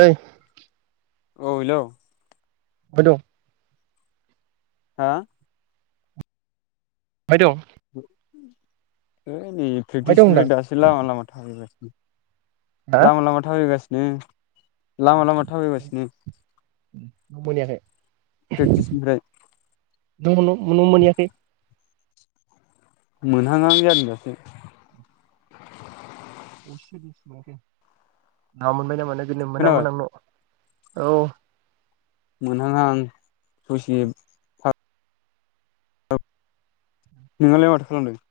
हैै औ हेलौ होद हा अफाय दं [inaudible] ओम बहाय दं होनदां प्रेकटिसनिफ्राय दासो लामा लामा हा [inaudible] लामा लामा थाबायगासि ओम न' मोनहैयाखै प्रेक्टिसनिफ्राय न' मोनयाखै? मोनहां हां जादों दासो अबेसिमसो मोनखो मोनबायना मानो बिदिनो मोनां खोनाबाय मोनां न' औ मोनहांहां ससे नोंहालाय माथो खालामदों?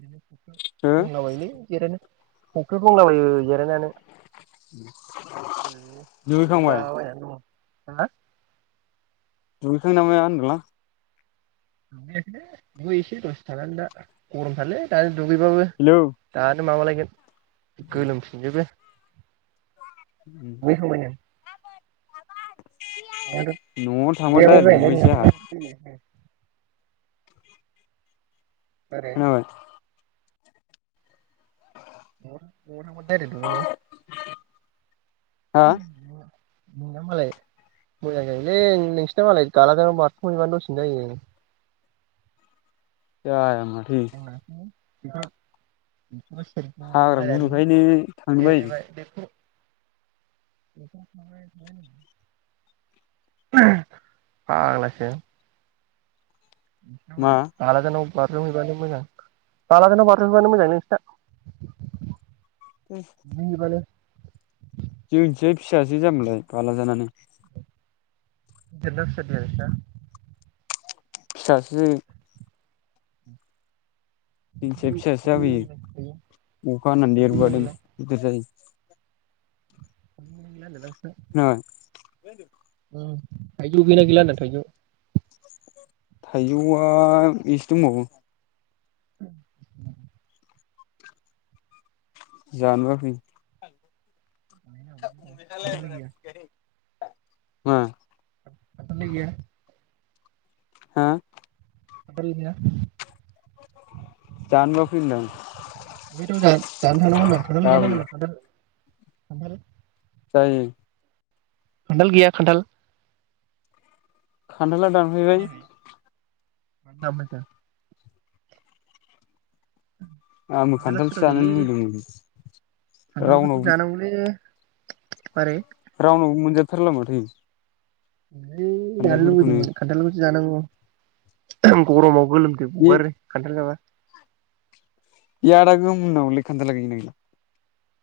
बिदिनो हो दंलाबायोलै जिरायना। फख्रियाव दंलाबायो जिरायनानै। उम ओरैनो जिरायला बायनानै दङ'। [unintelligible] दुगैखांबायनामा होनदोंलां? दुगैयाखै दुगैहैसै दसे थानानै दा गरमथारलै दा दुगैबाबो हेलौ दानो माबा लाायगोन गोलोम फिनजोबो [unintelligible] न'आव थांबा डाइरेक्ट दुगैयाबाबो जायो दुगैसै आंहा [unintelligible] मारै खोनाबाय न'आव‌ न' आव‌थां बाय दुगैनो हा ए नोंना मालाय मोजां जायोलै नोंसोरना मालाय गालाजों बारथुमहैबानो दसेनो जायो। द जोंनासो हाग्रा गुदुखायनो [unintelligible] थांनो बायो [unintelligible] [unintelligible] फाग्लासो नोंसिना मा मालाय बालाजानाव बाज्रुम हैबानो मोजां [unintelligible] बाज्रुमहैबानो मोजांलै नोंसिना [unintelligible] जोंनिथिंजाय फिसाजो जामोन लाय [unintelligible] गिदिर ना फिसानो [unintelligible] फिसासो जोंनिथिं फिसासो नोंसिना थाइजौ जाबोयो अखा हानानै देरबोबादेन गिदिर जायो [unintelligible] [unintelligible] मा होनदों थाइजौ गैगोना गैला होनदों थायजौ थाइजौआ एसे दंबावो [unintelligible] जानोबा फै [unintelligible] नोंसालाय गैया मा खान्थाल लाय गैया हा खानथाल गैया जानोबा फैब्रा इखायथ' जानो जानो थांनांगौ होनदां खानथाल गैया गाबोन नामा होनदों खानथाल खानथाल जायो खानथाल गैया खानथाल खानथाला दानफायबाय खोनायाखै मानो दानफायखो? आंबो खान्थाला खान्थालसो गोथाव जानानै जायोलै लुगैदोंमोन खान्थालखौसो रावनावबो जानांगौलै मारै रावनावबो मोनजाथारला माथो है जानो खान्थालफोरखौनो लुगैदोंमोन खानथालखौ जानांगौ गरमाव गोलोमदै बे गगारो खानथाल जाबा इ आदा [unintelligible] खानथाला गैगोना गैला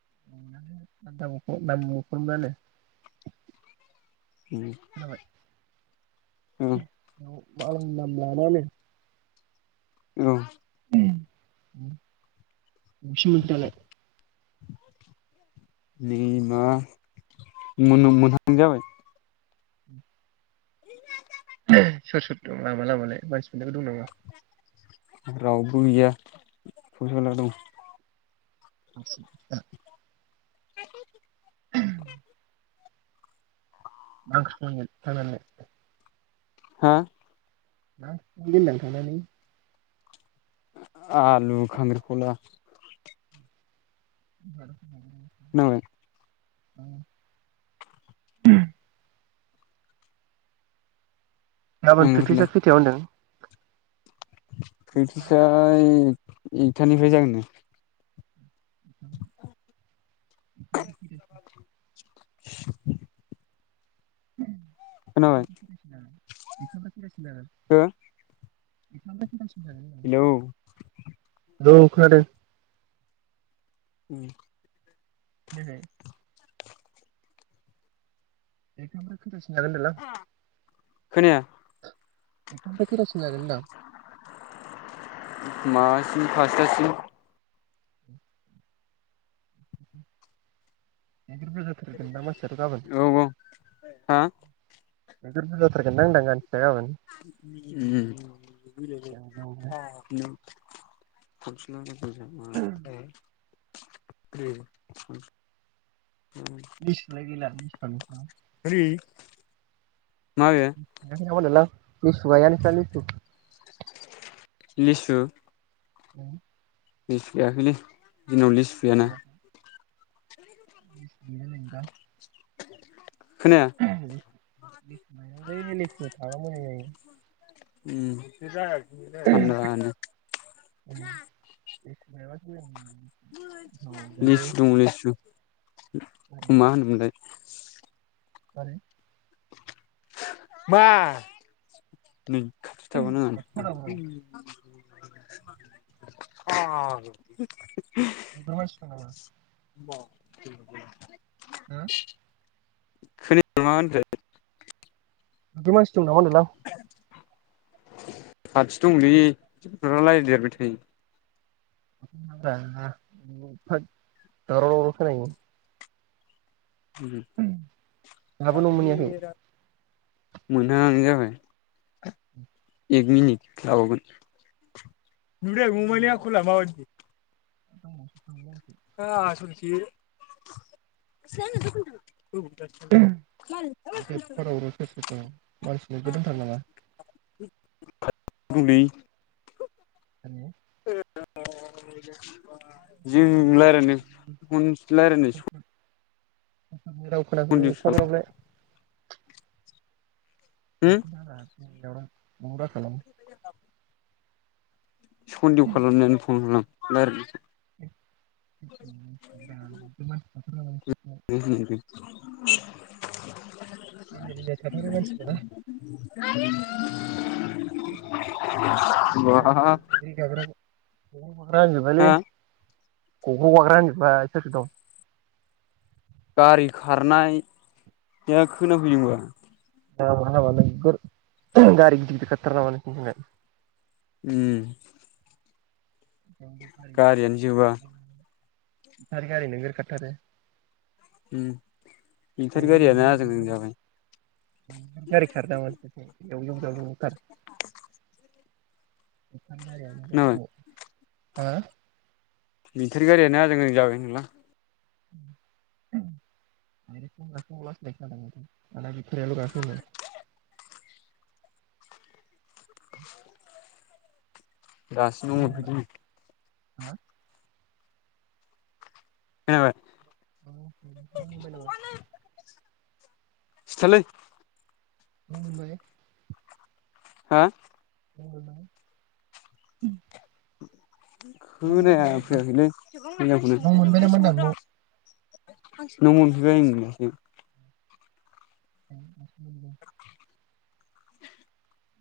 [unintelligible] ओम ओं मालायनि नाम लाला नो औ [unintelligible] अबेसिम मोनखो दालाय नै मा मोन मोनहां जाबाय सोर सोर दं लामा लामालाय मानसि फोरबो दं नामा? रावबो गैया [unintelligible] [inaudible] [inaudible] [unintelligible] हा [unintelligible] थांनानै आलु खांख्रिं खला [inaudible] खोनाबाय [inaudible] गाबोन आंफोरलाय प्रेकटिसा खैथायाव होनदों प्रेक्टिसा ओंखामफ्रा प्रिकतिसाय एकथानिफ्राय जागोननो [inaudible] [inaudible] [inaudible] [unintelligible] खोनाबाय एफा लासै लासै खोनादों [inaudible] हेलौ औ खोनादों उ जेरै बेखौबो जों [unintelligible] ओंखामखौ खोनाया खैथासोआव जागोन होनदों आं मासि फासथासिम [unintelligible] औ गाबोन हा बेदरथ' जाथारगोनदां उम। गाबोन [unintelligible] [unintelligible] ओम। बिसि लायो बे नानि बेसेनानोथ' माबे [unintelligible] लां लिसु गाया नोंसा लिसु? लिसु उम। लिसु जायाखै लैय जोंनाव लिसु गैया ना। गायाखै। [unintelligible] [unintelligible] [unintelligible] [unintelligible] उम बे उम जाया [unintelligible] [unintelligible] गोथाव जाजायो लिसु दं लिसु मा होनोमोनलाय? आरे मा नै खाथि थाबाव‌ नाङा‌ नोंथां न'खराव [unintelligible] [unintelligible] ओमफ्राय मानसि [unintelligible] [unintelligible] होम खोनायखै मा होनखो? नोंजों मानसि दं नामा होदोलां? खाथि दंलै रायलाय देरबाय थायो। [unintelligible] दावराव खोनायो। उम दाबो न' मोनहैयाखै? रादे रा मोनहां हां‌ जाबाय। एक मिनिट लाबावगोन। नुदों अमानि आखला मादि। [unintelligible] आसलसो [unintelligible] मानसिनो गोरोंथार नामा [unintelligible] दंलै [unintelligible] [unintelligible] जों रायज्लायनो [unintelligible] सोरनि राव खोनाखो एफाग्राबलाय [inaudible] होम [unintelligible] [unintelligible] [unintelligible] सन्देह खालामनानै फन खालाम बार [unintelligible] [unintelligible] [unintelligible] गग्र' गाग्रा होनजोबबाय आयौ बवाहा हा [unintelligible] राजिबालै गग्र' गाग्रा होनजोबबाय सोरसोर दं गारि खारनाया खोनाफैदोंबा हाबाब हाबाब नगोर गारि गिदर गिदिर खारथारो नामा नोंसिनिथिंलाय उम जनोरि गारियानो जोबा [unintelligible] बेटारि गारि नोगोर खारथारो हम बेटारि गारियानो आजां गाजां जाबाय एवलुं जावलुं थार खोनाबाय [unintelligible] हा बेटारि गारियानो आजां गाजां जाबाय होनदोंलां [unintelligible] [inaudible] दासो न नों मोनबाय मोनफैदों नै हा खोनाबाय न' मोनबायनामा? सिथालै न' मोनबाय? हा न' मोनबाय? मोनाखै नामा होनदों खोनायाखैनो न' मोनबाय नामा होनदां न' मोनफैबाय ओं दासो दासो मोनहैदों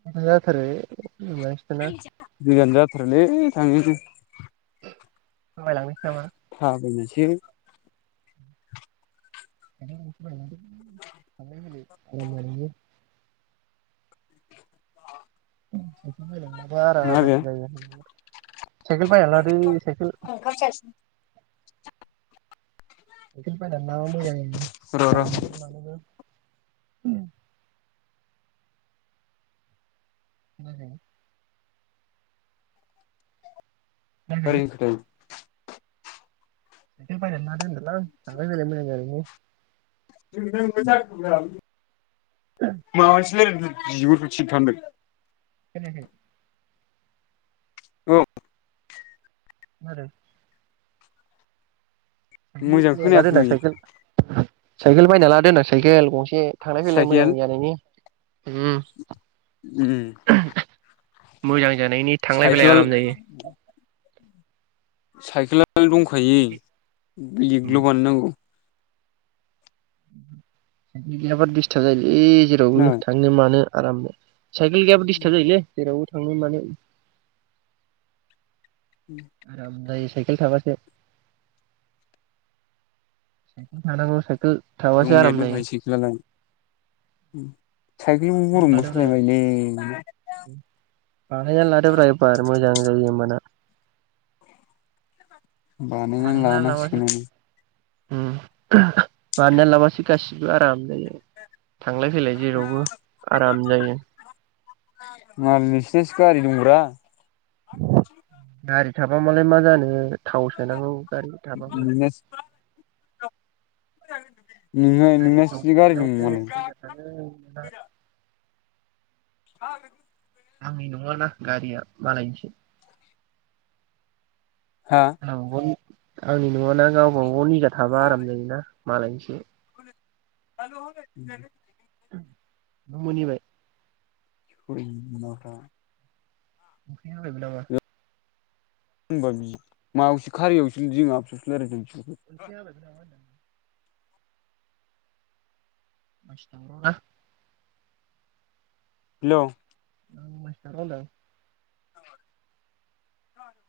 माथो जाथारै [unintelligible] [unintelligible] थांनि जों थाबायलांदों थाबायनोस [unintelligible] [unintelligible] थांलाय फैलाय [unintelligible] उम सासेया माइ लांबाय बारा माबे आजादि [unintelligible] साइकेल बायनानै लादो साइकेल र' र' [unintelligible] उम खोनायाखै ओरै होनखोदों साइकेल बायनानै लादो होनदोंलां थांलाय फैलाय मोजां जानायनि [unintelligible] मास [unintelligible] बिगुरफोर सिरिथा होन्दों खोनायाखै औ ना दों मोजां साइकेल बायना लादो‌ खोनायाखै होनदां साइकेल साइकेल बायना लादो होनदां साइखेल गंसे थांलाय फैलाय मोजां साइकेल जानायनि उम उम मोजां जानायनि थांलाय फैलाय साइकेला आराम जायो साइकेला लानो दंखायो साइकेल लिगल' बानायनांगौ साइकेल गैयाबा दिसथाब जायोल ए जेरावबो खोनाबाय थांनो मानो आरामनो साइकेल गैयाबा दिसथाब जायोलै जेरावबो थांनो मानो आरो आं दाइस साइकेल थाबासो साइकेल थानांगौ साइकेल थाबासो दंनाया आराम जायो दंखायो साइकेलालाय साइकेलबो गरमाव लादोब्रा सालायनोबायोलै बानायना लादोब्रा एबार मोजां जायो एबारना बानायनानै लानांसिगोन उ बानायना लाबासो गासि बो आराम जायो थांलाय फैलाय जेरावबो आराम जायो। मालाय‌ नोंसिनासो गारि दंब्रा गारि थाबा मालाय मा जानो थाव सोनांगौ गारि बि थाबाबो [unintelligible] नोंना गारि थाव‌ नोंनासो गारि दं सोनायावनो मालाय देनजार थांङो ह आंनि नङाना गारिया मालायनिसो हा औ आंनि नङाना गावबा गाव निजा थाबा आराम जायोना मालायनिसो [unintelligible] न' मोनहैबाय? सैमा उखैहांलायबायनामा होनबा बि मायावसो खारियावसो [unintelligible] मोनसे‌ आगवलायदोंना मा होनदों मा हेलौ [unintelligible]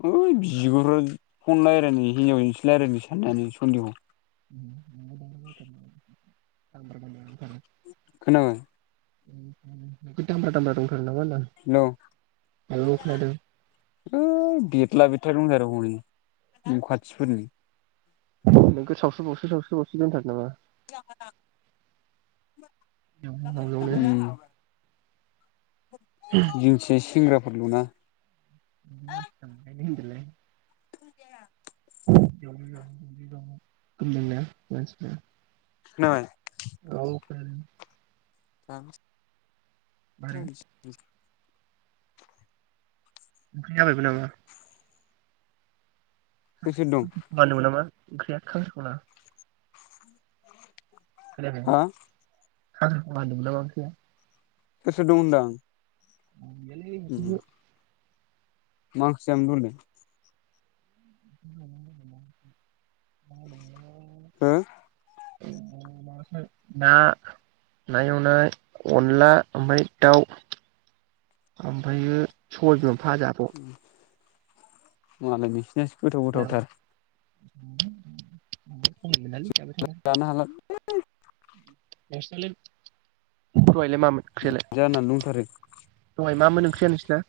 है बिब' फन रायज्लायनो हिनजावजोंसो रायज्लायनो साननानै सन्देह [unintelligible] खोनाबाय नोगोद दामब्रा दामब्रा दंलै न खोनादों है बेतला बे दंथारो हनै न' खाथिफोरनि नोंखौ सावसो बावसो सावसो बावसो नांथारो नामा हावलावनो उ जोंनिसायसो सेंग्रा [unintelligible] [unintelligible] ज ज [unintelligible] खोनाबाय औ खोनादों [unintelligible] मारै [inaudible] ओंख्रि जाबायबो नामा? सोर सोर दं मानो [unintelligible] ओंख्रिया खांख्रिखला हा खोनायाखै [unintelligible] सोर सोर दं होनदां रावबो गैयालै उम हारसिंसो मा ओंख्रि जायामोन दहायलाय [inaudible] हो ना ना एवनाय अनला ओमफ्राय दाउ ओमफ्रायो सबाय बिमाबो भाजाबाव मालाय नोंसिनास गोथाव गोथावथार [inaudible] [unintelligible] [inaudible] [unintelligible] मामोन ओंख्रिया लाय जानानै दंथारो सबा मा मोन ओंख्रिया नोंसिना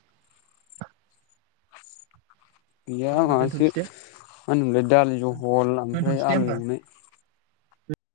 दे गैया होमबा मासो दोनथ'नोसै मा दे होनोमोनलाय दालि जहल ओमफ्राय दोनथ'नोसै दे आलु होमबा एवनाय